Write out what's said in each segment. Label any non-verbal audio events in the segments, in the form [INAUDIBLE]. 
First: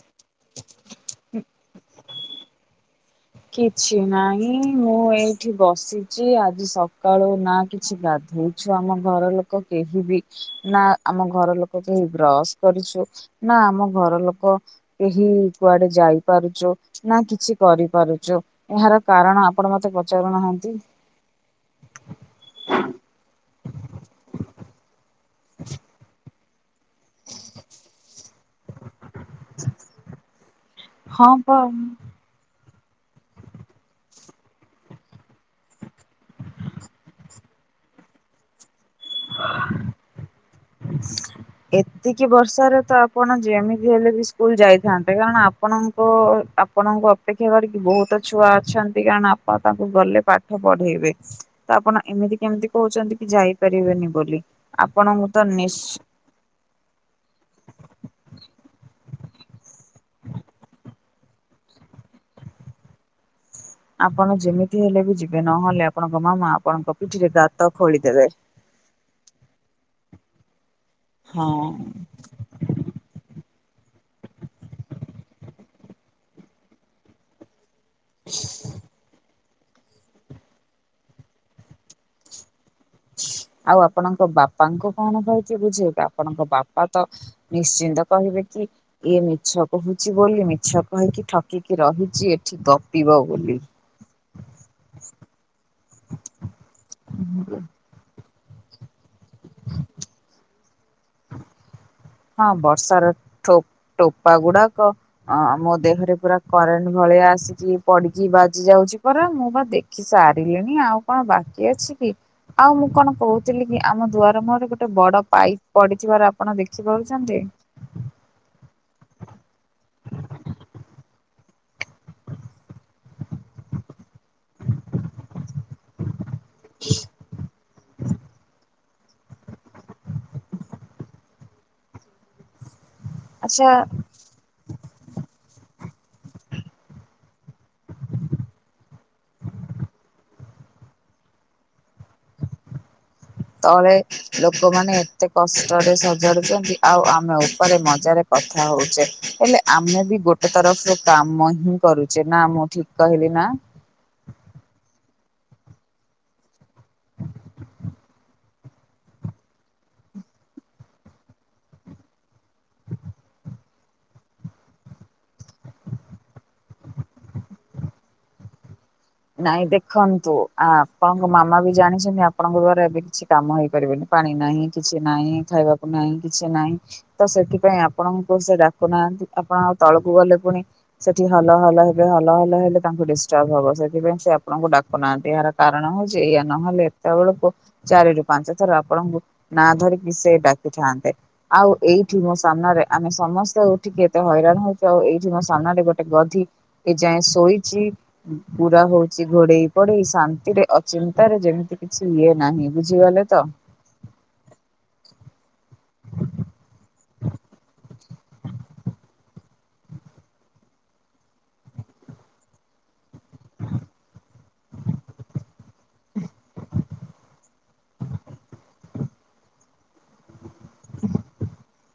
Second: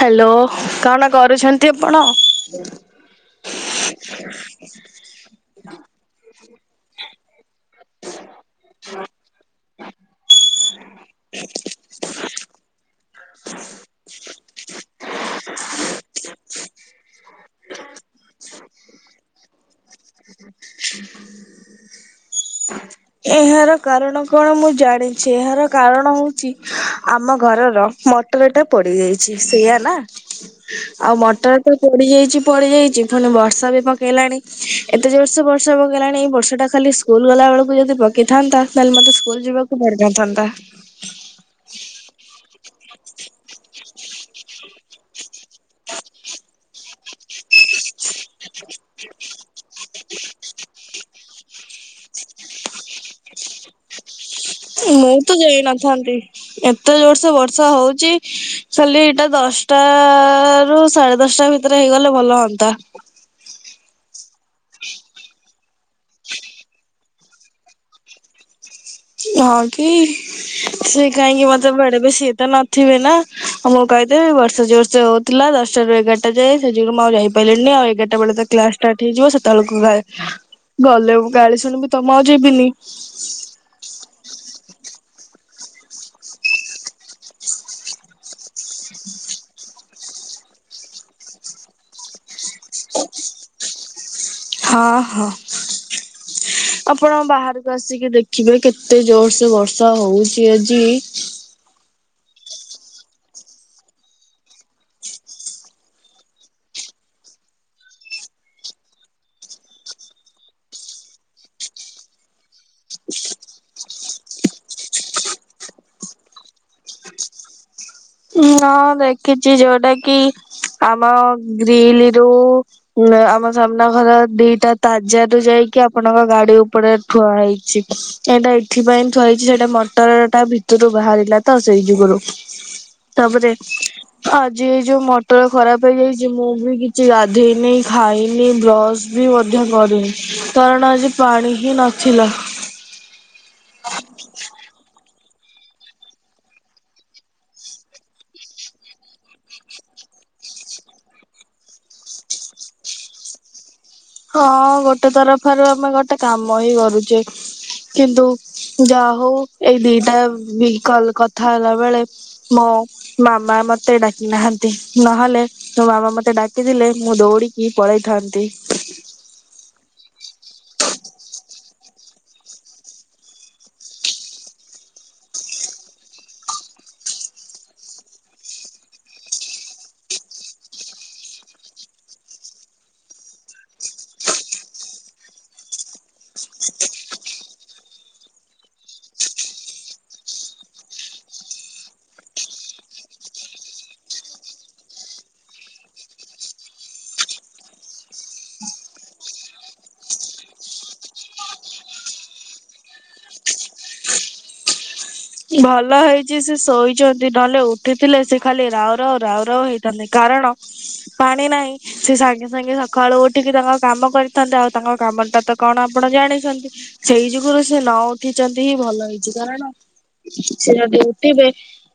Hello କଣ କରୁଛନ୍ତି ଆପଣ? କିଛି ନାହିଁ ମୁଁ ଏଇଠି ବସିଚି ଆଜି ସକାଳୁ ନା କିଛି ଗଧୋଇଛୁ ଆମ ଘର ଲୋକ କେହି ବି ନା ଆମ ଘର ଲୋକ କେହି ବ୍ରଶ କରିଛୁ ନା ଆମ ଘର ଲୋକ କେହି କୁଆଡେ ଯାଇପାରୁଚୁ ନା କିଛି କରିପାରୁ ଏହାର କାରଣ ଆପଣ ମତେ ପଚାରୁନାହାନ୍ତି? ଏହାର କାରଣ କଣ ମୁଁ ଜାଣିଛି ଏହାର କାରଣ ହଉଛି ଆମ ଘରର ମଟର ଟା ପୋଡି ଯାଇଚି ସେଇଆା ନା ଆଉ ହଁ ମଟର ପା ଟା ପୋଡି ଯାଇଛି ପଳେଇ ଯାଇଛି ପୁଣି ବର୍ଷା ବି ପକେଇଲାଣି ଏତେ ଜୋର ସେ ବର୍ଷା ପକେଇଲାଣି ବର୍ଷା ଟା ଖାଲି ସ୍କୁଲ ଗଲା ବେଳକୁ ଯଦି ପକେଇଥାନ୍ତା ତାହେଲେ ମତେ ସ୍କୁଲ ଯିବାକୁ ପଡିିନଥାନ୍ତା। ଏତିକି ବର୍ଷାରେ ତ ଆପଣ ଯେମିତି ହେଲେ ବି ସ୍କୁଲ ଯାଇଥାନ୍ତେ କାରଣ ଆପଣଙ୍କ ଆପଣଙ୍କୁ ଅପେକ୍ଷା କରିକି ବହୁତ ଛୁଆ ଅଛନ୍ତି କାରଣ ଆପଣ ତାଙ୍କୁ ଗଲେ ପାଠ ପଢେଇବେ। ତ ଆପଣ ଏମିତି କେମିତି କହୁଛନ୍ତି କି ଯାଇପାରିବେନି ବୋଲି? ମୁଁ ଆପଣଙ୍କୁ ତ ନିଶ୍ ଯାଇନଥାନ୍ତି ଏତେ ଜୋର ସେ ବର୍ଷା ହଉଚି ଖାଲି ଏଇଟା ଦଶଟା ରୁ ସାଢେ ଦଶଟା ଭିତରେ ହେଇଗଲେ ଭଲ ହୁଅନ୍ତା। ଆପଣ ଯେମିତି ହେଲେ ବି ଯିବେ ନହେଲେ ଆପଣଙ୍କ ମାମା ଆପଣଙ୍କ ପିଠିରେ ଗାତ ଖୋଳିଦେବେ। ହଁ କି ସେ କାହିଁକି ହଁ। ମତେ ବେଡେ ବ ସିଏ ତ ନଥିବେ ନା ହଁ ମୁଁ କହିଦେବି ବର୍ଷେ ହଉଥିଲା ଦଶଟାରୁ ଏଗାରଟା ଯାଏ ସେ ଯୁଗୁ ମୁଁ ଆଉ ଯାଇପାରିଲିନି ଆଉ ଗାର୍ଟା ବେଳେ ତ କ୍ଲାସ ଷ୍ଟାର୍ଟ ହେଇଯିବ ସେତେବେଳକୁ ଗାଏ ଗଲେ ଗାଳି ଶୁଣିବି ତମ ଆଉ ଯିବିନି। ଆଉ ଆପଣଙ୍କ ବାପା ତାଙ୍କୁ କଣ କହିକି ବୁଝେଇବେ ଆପଣଙ୍କ ବାପା ତ ନିଶ୍ଚିନ୍ତ କହିବେ କି ଇଏ ମିଛ କହୁଛି ବୋଲି ମିଛ କହିକି ଠକିକି ରହିଛି ଏଠି ଗପିବ ବୋଲି। ହଁ ହଁ ଆପଣ ହଁ ବାହାରକୁ ଆସିକି ଦେଖ ଦେଖିବେ କେତେ ଜୋରସ ବର୍ଷା ହଉଛି ଆଜି ହଁ ବର୍ଷାର ଠୁପ୍ ଟୋପା ଗୁଡାକ ଆଁ ମୋ ଦେହରେ ପୁରା କରେଣ୍ଟ ଭ ପ ଆସିଚି ପଡିଚି ବାଜି ଯାଉଛି ପରା ମୁଁ ବା ଦେଖି ସାରିଲିଣି ଆଉ କଣ ବାକି ଅଛି କି? ଆଉ ମୁଁ କଣ କହୁଥିଲି କି ଆମ ଦୁଆର ମୁହଁରେ ଗୋଟେ ବଡ ପାଇପ୍ ପଡିଥିବାର ଆପଣ ଦେଖ ବୁଝିପାରୁଛନ୍ତି? ଉନା ଦେଖିଛି ଯୋଉଟା କି ଆମ ଗ୍ରୀିଲ ରୁ ମଏ ଆମ ସାମ୍ନା ଘର ଦିଟା ତାଜା ରୁ ଯାଇକି ଆପଣଙ୍କ ଗାଡି ଉପରେ ଠୁଆ ହେଇଛି। ଏଇଟା ଏଠି ପାଇଁ ଥୁଆହୋଇଛି ସେଇଟା ମଟର ଟା ଭିତରୁ ବାହାରିଲା ତ ସେଇ ଯୁଗୁରୁ। ତାପରେ ଆଚ୍ଛା ଆଜି ଯୋଉ ମଟର ଖରାପ ହେଇଯାଇଛି ମୁଁ ବି କିଛି ଗାଧେଇନି, ଖାଇନି, ବ୍ରସ ବି ମଧ୍ୟ କ କରିନି କାରଣ ଆଜି ପାଣି ହିଁ ନଥିଲା। ତଳେ ଲୋକମାନେ ଏତେ କଷ୍ଟରେ ସଜାଡୁଛନ୍ତି ଆଉ ଆମେ ଉପରେ ମଜାରେ କଥା ହଉଛେ ହେଲେ ଆମେ ବି ଗୋଟେ ତରଫରୁ କାମ ହିଁ କରୁଛେ ନା ମୁଁ ଠିକ କହିଲି ନା? ହଁ ଗୋଟେ ତରଫରୁ ଆମେ ଗୋଟେ କାମ ହିଁ କରୁଛେ। କିନ୍ତୁ ଯାହା ହଉ ଏଇ ଦିଟା ଭିକଲ୍ କଥା ହେଲା ବେଳେ ମୋ ମାମା ମତେ ଡାକି ନାହାନ୍ତି ନହେଲେ ତୋ ବାବା ମତେ ଡାକିଦିଲେ ମୁଁ ଦୌଡିକି ପଳେଇଥାନ୍ତି। ନାଇଁ ଦେଖନ୍ ତୁ ଆ ପଣଙ୍କ ମାମା ବି ଜାଣିଛନ୍ତି ଆପଣଙ୍କ ଦ୍ଵାରା ଏବେ କିଛି କାମ ହେଇପାରିବେନି ପାଣି ନାହିଁ କିଛି ନାହିଁ। ଇ ଖାଇବାକୁ ନାଇଁ କିଛି ନାଇଁ ତ ସେଥିପାଇଁ ଆପଣଙ୍କୁ ସେ ଡାକୁନାହାନ୍ତି ଆପଣ ତଳକୁ ଗ ଅଲେ ପୁଣି ସେଠି ହଲ ହଲ ହେବେ ହଲ ହଲ ହେଲେ ତାଙ୍କୁ ଡିଷ୍ଟର୍ବ ହବ ସେ ଥିପାଇ ସେ ଆପଣଙ୍କୁ ଡାକୁ ନାହାନ୍ତି ଏହାର କାରଣ ହଉଛି ଇୟ ନହେଲେ ଏତେ ବଳକୁ ଚାରି ରୁ ପାଞ୍ଚ ଥର ଆପ ଆଣଙ୍କୁ ନା ଧରିକି ସେ ଡାକିଥାନ୍ତେ ଆଉ ଏଇଠି ମୋ ସାମ୍ନାରେ ଆମେ ସମସ୍ତେ ଉଠି କେତେ ହଇରାଣ ହଉଛି ଆଉ ଏଇଠି ମୋ ସାମ୍ନାରେ ଗୋଟେ ଗଧି ଏ ଯାଏଁ ଶୋଇଛି। ପୁରା ହଉଛି ଘୋଡେଇ ପୋଡେଇ ଶାନ୍ତିରେ ଅଚିନ୍ତାରେ ଯେମିତି କିଛି ଇଏ ନାହିଁ ବୁଝିଗଲେ ତ? [INAUDIBLE] ଭଲ ହେଇଛି ସେ ଶୋଇଛନ୍ତି ନହେଲେ ଉଠିଥିଲେ ସେ ଖାଲି ରାଉ ରାଉ ରାଉ ରାଉ ହେଇଥାନ୍ତେ କା କାରଣ ପାଣି ନାହିଁ ସେ ସାଙ୍ଗେ ସାଙ୍ଗେ ସକାଳୁ ଉଠିକି ତାଙ୍କ କାମ କରିଥାନ୍ତେ ଆଉ ତାଙ୍କ କାମ ତାତ କଣ ଆପଣ ଜାଣିଛନ୍ତି ସେଇ ଯୁଗୁରୁ ସେ ନ ଉଠିଛନ୍ତି ହିଁ ଭଲ ହେଇଛି କାରଣ ସେ ଯଦି ଉଠିବେ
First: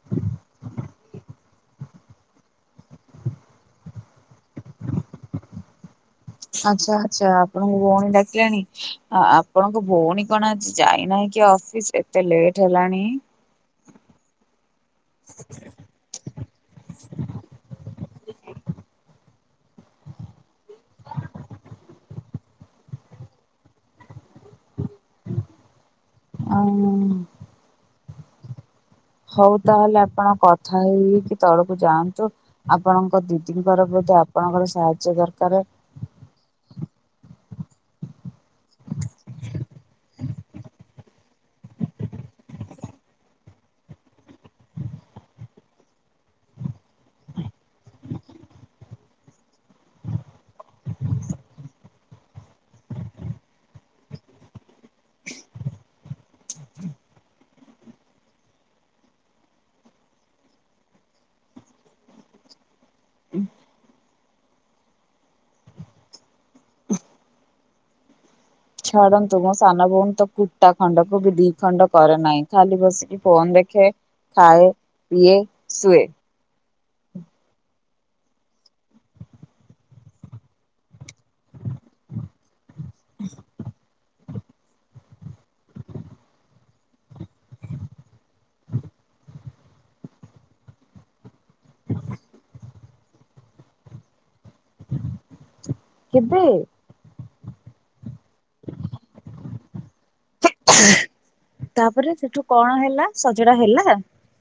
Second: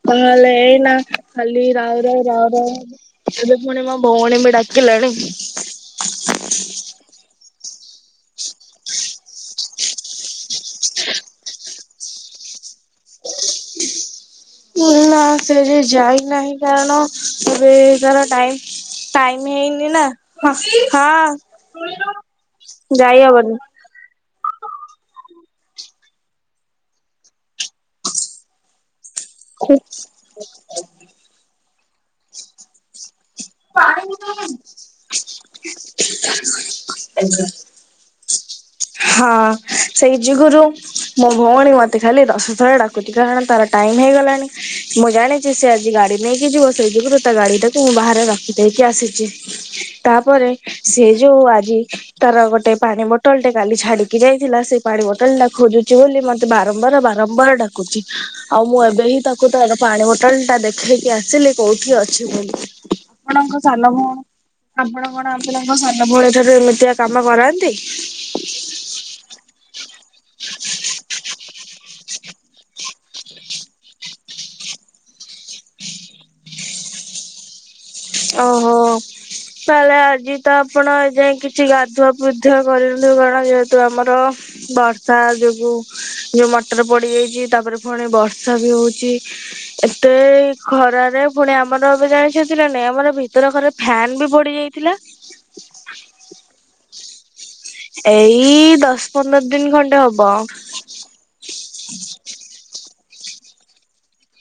ତାହେଲେ ଏଇନା ଖାଲି ରାଉ ରାଉ ରାଉ ରାଉ ଏବେ ପୁଣି ମୋ ଭଉଣୀ ବି ଡାକିଲାଣି। ଆଚ୍ଛା ଆଚ୍ଛା ଆପଣଙ୍କ ଭଉଣୀ ଡାକିଲାଣି ଆ ଆପଣଙ୍କ ଭୋଉଣୀ କଣ ଆଜି ଯାଇନାହିଁ କି ଅଫିସ ଏତେ ଲେଟ୍ ହେଲା ଆଣୀ। ନା ସେ ଯେ ଯାଇନାହିଁ କାରଣ ଏବେ ତାର ଟାଇ ଟାଇମ ହେଇନି ନା ହଁ, ଶୁଣିଲୁ। ଯାଇ ହବନି। ଆଉ। ହଉ ତାହେଲେ ଆପଣ କଥା ହେଇକି ତଳକୁ ଯାଆନ୍ତୁ ଆପଣ ମୋ ଦିଦିଙ୍କର ବୋଧେ ଆପଣଙ୍କର ସାହାଯ୍ୟ ଦରକାର। ଜିଗୁରୁ ମୋ ଭଉଣୀ ମତେ ଖାଲି ଦଶଥର ଡାକୁଟି କାରଣ ହେଇଗଲାଣି ମୁ ଜା ଜାଣି ସେ ଆଜି ଗାଡି ନେଇକି ଯିବ ସେଇ ଯୁଗୁରୁ ତା ଗାଡି ଟାକୁ ମୁଁ ବାହାରେ ରଖିଦେଇକି ଆସିଛି। ତା ପରେ ସେ ଯୋଉ ଆଜି ତାର ଗୋଟେ ପାଣି ବୋଟଲ ଟେ କାଲି ଛାଡିକି ଯାଇଥିଲା ସେଇ ପାଣି ବୋଟଲ ଟା ଖୋଜୁଛି ବୋଲି ମତେ ବାରମ୍ବାର ବାରମ୍ବାର ଡାକୁଛି। ଆଉ ମୁଁ ଏବେ ହିଁ ତାକୁ ତାର ପାଣି ବୋଟଲ ଟା ଦେଖେଇକି ଆସିଲି କୋଉଠି ଅଛି ବୋଲି। ଆପଣଙ୍କ ସାନ ଭଉଣୀ ଆପଣ କଣ ଆପଣଙ୍କ ସାନ ଭଳି ଠାରୁ ଏମିତିଆ କାମ କରାନ୍ତି? ଛାଡନ୍ତୁ ମୋ ସାନ ଭଉଣୀ କୁଟା ଖଣ୍ଡ କୁପି ଦିି ଖଣ୍ଡ କରେ ନାହିଁ ଖାଲି ବସିକି ଫୋନ ଦେଖେ, ଖାଏ, ପିଏ, ସୁଏ। ଓହୋ ତାହେଲେ ଆଜି ତ ଆପଣ ଯାଇଁ କିଛି ଗାଧୁଆ ପାଧୁଆ କରିବି ବଡ ଯେହେତୁ ଆମର। ବର୍ଷା ଯୋଗୁଁ ଯୋଉ ମଟର ପୋଡିଯାଇଛି ତାପରେ ପୁଣି ବର୍ଷ ସବୁ ହଉଛି ଏତେ ଖରାରେ ପୁଣି ଆମର ଏବେ ଜାଣିଛନ୍ତି ନା ନାଇଁ ଆ ଆମର ଭିତର ଘରେ ଫ୍ୟାନ୍ ବି ପୋ କେବେ? ଏଇ ଦଶ ପନ୍ଦର ଦିନ ଖଣ୍ଡେ ହବ। ତାପରେ ସେଠୁ କଣ ହେଲା ସଜଡା ହେଲା?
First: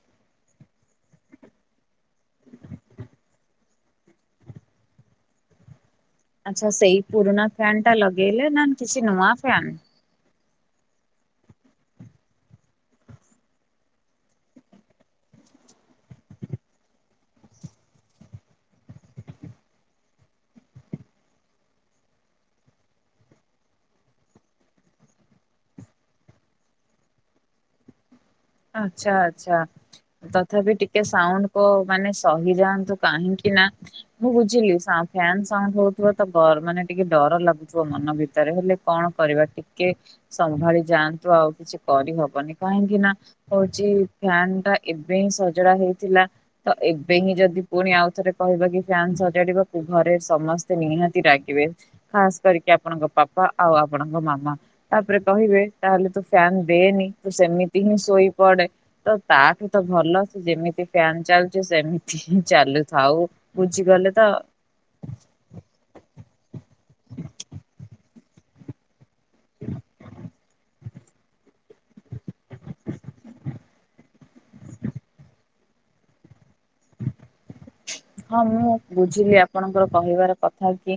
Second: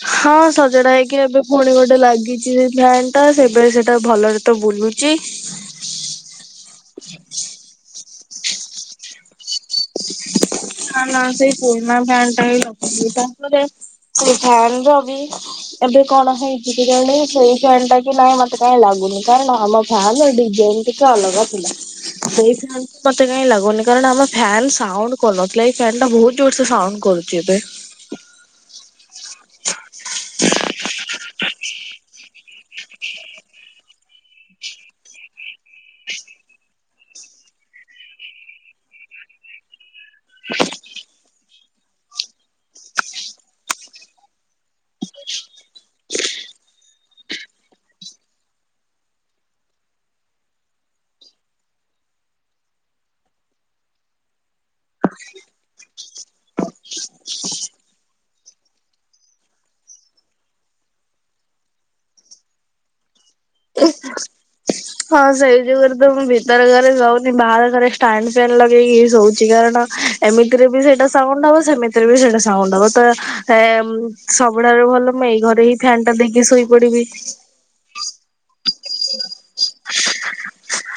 ହଁ ସଜଡା ହେଇକି ଏବେ ପୁଣି ଗୋଟେ ଲାଗିଛି ସେ ଫ୍ୟାନ୍ ଟା ସେବେ ସେଇଟା ଭଲରେ ତ ବୁଲୁଛି। ଇ। ଆଁଛା ସେଇ ପୁରୁଣା ଫ୍ୟାନ୍ ଟା ଲଗେଇଲେ ନା କିଛି ନୂଆ ଫ୍ୟାନ୍? ନାଁ ନାଁ ସେଇ ପୁରୁଣା ଫ୍ୟାନ୍ ଟା ହିଁ ଲଗାହେଇଛି‌ ତାପରେ ସେଇ ଫ୍ୟାନ୍ ର ବି ଏବେ କଣ ହେଇଛି କେଜାଣି ସେଇ ଫ୍ୟାନ୍ ଟା ବି ନାଇଁ ମତେ କାଇଁ ଲାଗୁ ନି କାରଣ ଆମ ଫ୍ୟାନ୍ ର ଡିଜାଇନ୍ ଟିକେ ଅଲଗା ଥିଲା। ସେଇଥିପାଇଁକି ମତେ କାଇଁ ଲାଗୁନି କାରଣ ଆମ ଫ୍ୟାନ୍ ସାଉଁଣ୍ଡ କଲମ୍। ଏଇ ଫ୍ୟାନ୍ ଟା ବହୁତ ଜୋର୍ ସେ ସାଉଁଣ୍ଡ କରୁଛି ଏବେ। ଆଚ୍ଛା ଆଚ୍ଛା ତ ମାନେ ସହିଯାଆନ୍ତୁ କାହିଁକି ନାଁ ମୁଁ ବୁଝିଲି ସା ଫ୍ୟାନ୍ ସାଉଁଣ୍ଡ ହଉଥିବା ତ ବ ଡ଼ ମାନେ ଟିକେ ଡର ଲାଗୁଥିବ ମନ ଭିତରେ ହେଲେ କଣ କରିବା ଟି କେ ସମ୍ଭାଳି ଯାଆନ୍ତୁ ଆଉ କିଛି କରିହବନି କାହିଁକି ନାଁ ହଉଛି ଫ୍ୟାନ୍ ଟା ଏବେ ହିଁ ସଜଡା ହେଇଥିଲା ତ ଏବେ ହିଁ ଯଦି ପୁଣି ଆଉ ଥରେ କହିବେ କି ଫ୍ୟାନ୍ ସଜାଡିବାକୁ ଘରେ ସମସ୍ତେ ନିହାତି ରାଗିବେ ଖାସ୍ କରିକି ଆପଣଙ୍କ ପାପା। ତ ଆଉ ଆପଣଙ୍କ ମାମା ତାପରେ କହିବେ ତାହେଲେ ତୁ ଫ୍ୟାନ୍ ଦେନି ତୁ ସେମିତି ହିଁ ଶୋଇ ପଡେ ତ ତାଠୁ ତ ଭଲ ସେ ଯେମିତି ଫ୍ୟାନ୍ ଚାଲୁଛି ସେମିତି ହିଁ ଚାଲୁଥାଉ ବୁଝିଗଲେ ତ। ହଁ ସେଇ ଜୋଗୁରୁ ତ ମୁଁ ଭିତର ଘରେ ଶୋଉନି ବାହାର ଘରେ ଷ୍ଟାଣ୍ଡ୍ ଫ୍ୟାନ୍ ଲଗେଇକି ହିଁ ଶୋଉ ହୁଛି କାରଣ ଏମିତିରେ ବି ସେଇଟା ସ ସାବୁନ୍ ଟା ଦବ ସେମିତିରେ ବି ସେଇଟା ସାଉଁଣ୍ଡ ହବ ତ ଏ ଉଁ ସବୁଠାରୁ ଭଲ ମୁଁ ଏଇ ଘରେ ହିଁ ଫ୍ୟାନ୍ ଟା ବେଗେ ଶୋଇପଡିବି। ହଁ ମୁଁ ବୁଝିଲି ଆପଣଙ୍କର କହିବାର କଥା କି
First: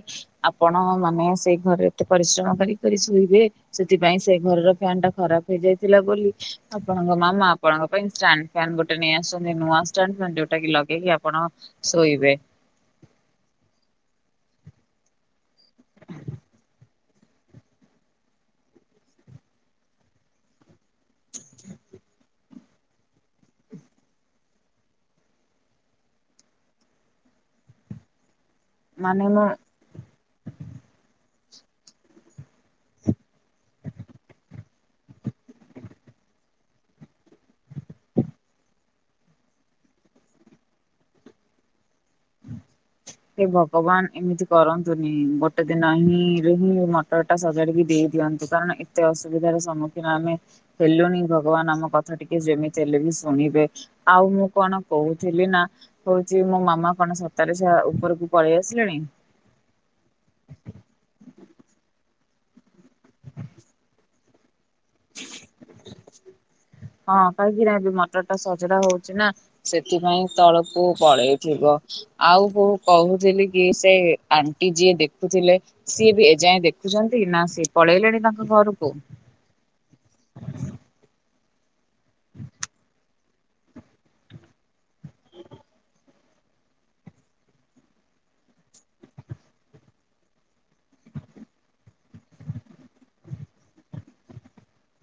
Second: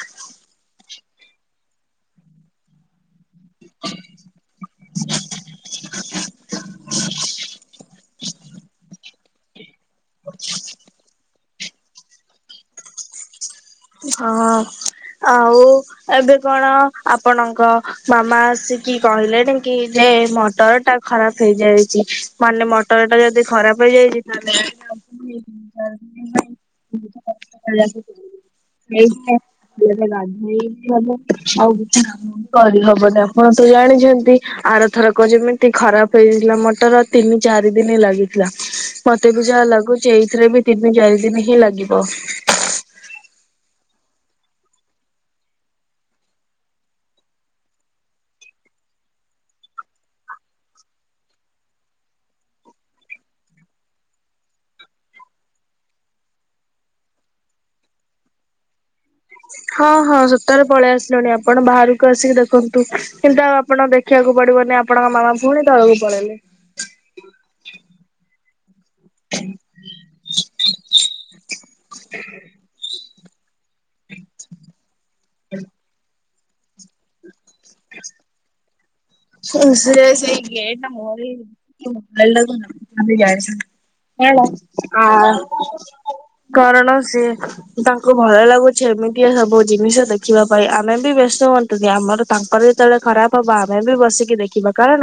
ଆପଣ ମାନେ ସେଇ ଘରେ ଏତେ ପରିଶ୍ରମ କରି କରି ଶୋଇବେ ସେଥିପାଇଁ ସେ ଘରର ଫ୍ୟାନ୍ ଟା ଖରାପ ହେଇଯାଇଥିଲା ବୋଲି ଆପଣଙ୍କ ମାମା ଆପଣଙ୍କ ପାଇଁ ଷ୍ଟାଣ୍ଡ୍ ଫ୍ୟାନ୍ ଗୋଟେ ନେଇ ଆସୁଛନ୍ତି ନୂଆ ଷ୍ଟାଣ୍ଡ୍ ଫ୍ୟାନ୍ ଯୋଉଟା କି ଲଗେଇକି ଆପଣ ଶୋଇବେ। ହଁ ଆଉ ଏବେ କଣ ଆପଣଙ୍କ ମାମା ଆସିକି କ କହିଲେଣି କି ଯେ ମଟର ଟା ଖରାପ୍ ହେଇଯାଇଛି। ମାନେ ମଟର ଟା ଯଦି ଖରାପ ହେଇଯାଇଛି ତାହେଲେ ହେଲେ ହଉ। [UNINTELLIGIBLE] ଏଇଠୁ ମୁଁ ଗାଧେଇକି ମାନେ ଆଉ କିଛି କାମ କରି ହବନା? ସମସ୍ତେ ତ ଜାଣିଛନ୍ତି ଆରଥରକ ଯେମିତି ଖରାପ ହେଇଥିଲା ମ ଟର ତିନି ଚାରି ଦିନି ଲାଗିଥିଲା। ମତେ ବି ଯାହା ଲାଗୁଛି ଏଇଥିରେ ବି ତିନି ଚାରି ଦିନି ହିଁ ଲାଗିବ। ହେ ଭଗବାନ୍ ଏମିତି କରନ୍ତୁନି ଗୋଟେ ଦିନ ହିଁ ରେ ହିଁ ମଟର ଟା ସଜାଡିକି ଦେଇ ଦିଅ ନ୍ତୁ କାରଣ ଏତେ ଅସୁବିଧାର ସମ୍ମୁଖୀନ ଆମେ ହେଲୁଣିି ଭଗବାନ୍ ଆମ କଥା ଟିକେ ଯେମିତି ହେଲେ ବି ଶୁ ଶୁଣିବେ ଆଉ ମୁଁ କଣ କହୁଥିଲି ନାଁ ହଉଛି ମୋ ମାମା କଣ ସ ତାହେଲେ ସେ ଉପରକୁ ପଳେଇ ଆସିଲେଣି। ହଁ ହଁ ସତରେ ପଳେଇ ଆସିଲେଣି ଆପଣ ବାହାରକୁ ଆସିକି ଦେଖନ୍ତୁ କିନ୍ତୁ ଆଉ ଆପଣ ଦେଖିବାକୁ ପଡିବନି ଆ ଆପଣଙ୍କ ମାମା ପୁଣି ତଳକୁ ପଳେଇଲେ। ହଁ କାହିଁକିନା ଏ ଯୋଉ ମଟରଟା ସଜଡା ହଉଛି ନା ସେଥିପାଇଁ ତଳକୁ ପଳେଇଥିବ। ଆଉ କୋଉ କହୁ ଥିଲି କି ସେ ଆଣ୍ଟି ଯିଏ ଦେଖୁଥିଲେ ସିଏ ବି ଏଯାଏଁ ଦେଖୁଛନ୍ତି ନା ସେ ସେ ପଳେଇଲେଣି ତାଙ୍କ ଘରୁକୁ? ସେଇ ଗେଟ ନ ମୋରି ଏ ମୋବାଇଲ୍ ଟା ଧରି ଯାଏ ହଅ। କାରଣ ସିଏ ତାଙ୍କୁ ଭଲ ଲାଗୁଛି ଏମିତିଆ ସବୁ ଜିନିଷ ଦେଖିବା ପାଇଁ ଆମେ ବ୍ୟସ୍ତ ହୁଅୁ କି ଆମର ତାଙ୍କର ଯେତେବେଳେ ଖରାପ ହବ ଆମେ ବି ବସିକି ଦେଖିବା କାରଣ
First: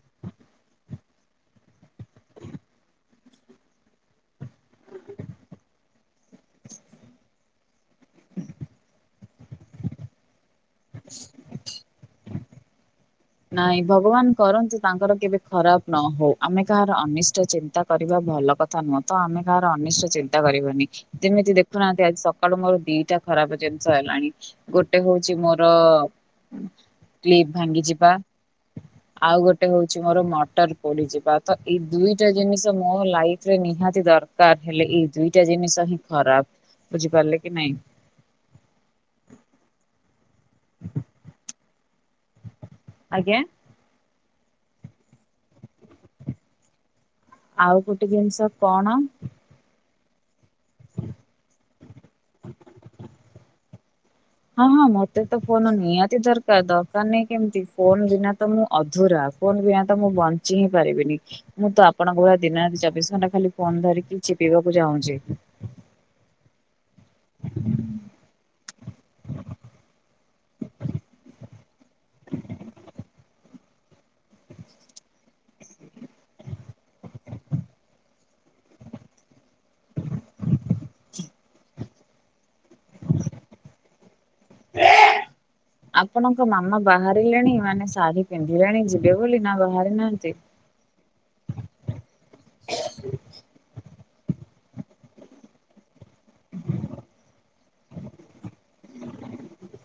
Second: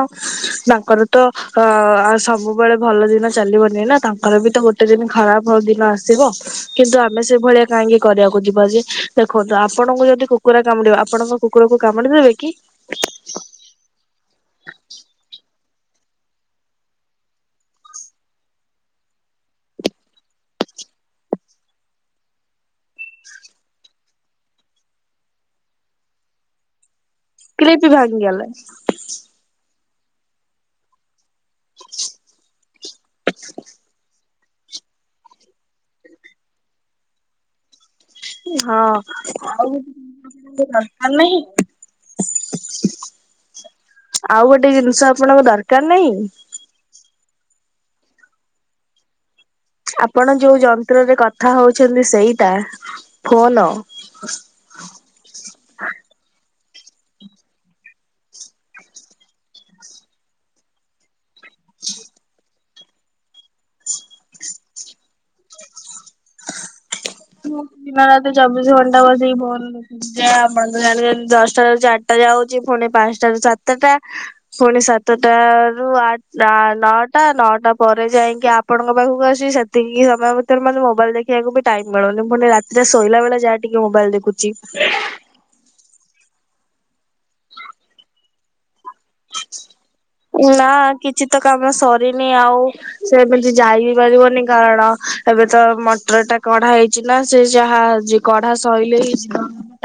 ତାଙ୍କର ତ ଅ ସବୁବେଳେ ଭଲ ଦିନ ଚାଲିବନି ନା ତାଙ୍କର ବି ତ ବ ଗୋତେ ଦିନ ଖରାପ ଦିନ ଆସିବ କିନ୍ତୁ ଆମେ ସେଇଭଳିଆ କାହିଁକି କରିବାକୁ ଯିବା ଯେ ଦେଖନ୍ତୁ। ଆପଣଙ୍କୁ ଯଦି କୁକୁଡ଼ା କାମୁଡିବ ଆପଣଙ୍କ କୁକୁରକୁ କାମୁଡି ଦେବେ କି ନାଇଁ ଭଗବାନ କରନ୍ତୁ ତାଙ୍କର କେବେ ଖରାପ ନ ହଉ ଆମେ କାହାର ଅନିଷ୍ଟ ଚିନ୍ତା କରିବା ଭଲ କଥା ନୁହଁ ତ ଆମେ କାହାର ଅନିଷ୍ଟ ଚିନ୍ତା କରିବନି। ଯେମିତି ଦେଖୁନାହାନ୍ତି ଆଜି ସକାଳୁ ମୋର ଦିଟା ଖରାପ ଜିନିଷ ହେଲାଣି ଗୋଟେ ହଉଛି ମୋର। ଭାଙ୍ଗି ଯିବ ଗଲେ। ମୋର ମଟର ପୋଡିଯିବା ତ ଏଇ ଦୁଇଟା ଜିନିଷ ମୋ ଲାଇରେ ନିହାତି ଦର। କ ହେଲେ ଏଇ ଦୁଇଟା ଜିନିଷ ହିଁ ଖରାପ ବୁଝିପାରିଲେ କି ନାଇଁ ହଁ ଆଉ ଦରକାର ନାହିଁ। ଆଜ୍ଞା। ଆଉ ଗୋଟେ ଜିନିଷ ଆପଣଙ୍କ ଦରକାର ନାହିଁ। ଆଉ ଗୋଟେ ଜିନିଷ କଣ ଆପଣ ଯୋଉ ଯନ୍ତ୍ରରେ କଥା ହଉଛନ୍ତି ସେଇଟା ଫୋନ ହଁ ହଁ ମୋତେ ତ ଫୋନ ନିହାତି ଦର ଦରକାର ନାଇଁ କେମିତି ଫୋନ ବିନା ତ ମୁଁ ଅଧୁରା ଫୋନ ବିନା ତ ମୁଁ ବଞ୍ଚି ହିଁ ପାରିବିନି। ମୁଁ ତ ଆପଣଙ୍କ ଭ ଦିନତି ଚବିଶ ଘଣ୍ଟା ଖାଲି ଫୋନ ଧରିକି ଚିପିବାକୁ ଚାହୁଁଛି। ମୁଁ ଦିନ ରାତି ଚବିଶ ଘଣ୍ଟା ବସେଇକିନ ଆପଣ ଜଣ ଦଶଟାାରୁ ଚାରିଟା। ଯାଉ ପୁଣି ପାଞ୍ଚଟା ର ସାତଟା ପୁଣି ସାତଟ ରୁଠ ନଅଟା। ନଅଟା ପରେ ଯାଇକି ଆପଣଙ୍କ ପାଖକୁ ଆସିବି ସେ ସେତିକି ସମୟ ଭିତରେ ମାନେ ମୋବାଇଲ ଦେଖିବାକୁ ବି ଟାଇମ ମିଳନି ପଣି। ସେ ଶୋଇଲା ବେଳେ ଯାହା ଟିକେ ମୋବାଇଲ ଦେଖୁଛି। ଆପଣଙ୍କ ମାମା ବାହାରିଲେଣି ମାନେ ଶାଢୀ ପିନ୍ଧିଲେଣି ଯ ନା କିଛି ତ କାମ ସରିନି ଆଉ ସେମିତି ଯାଇବି। ପାରିବନି କାରଣ ଏବେ ତ ମ ପଟ୍ର ଟା କଢା ହେଇଛି ନା ସେ ଯାହା କଢା ସୋଇଲେ ହେଇ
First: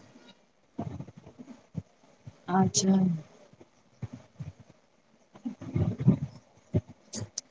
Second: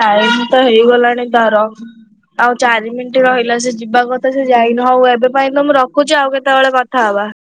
ଟାଇମ ତ ହେଇଗଲାଣି। ର ଆଉ ଚାରି ଆଚ୍ଛା ମିନିଟ ରହିଲା ସେ ଯିବା କଥା ସେ ଯାଇନି ହଉ ଏବେ ପାଇଁ ତ ମୁଁ ରଖୁଛି ଆଉ କେତେବେଳେ କଥା ହବା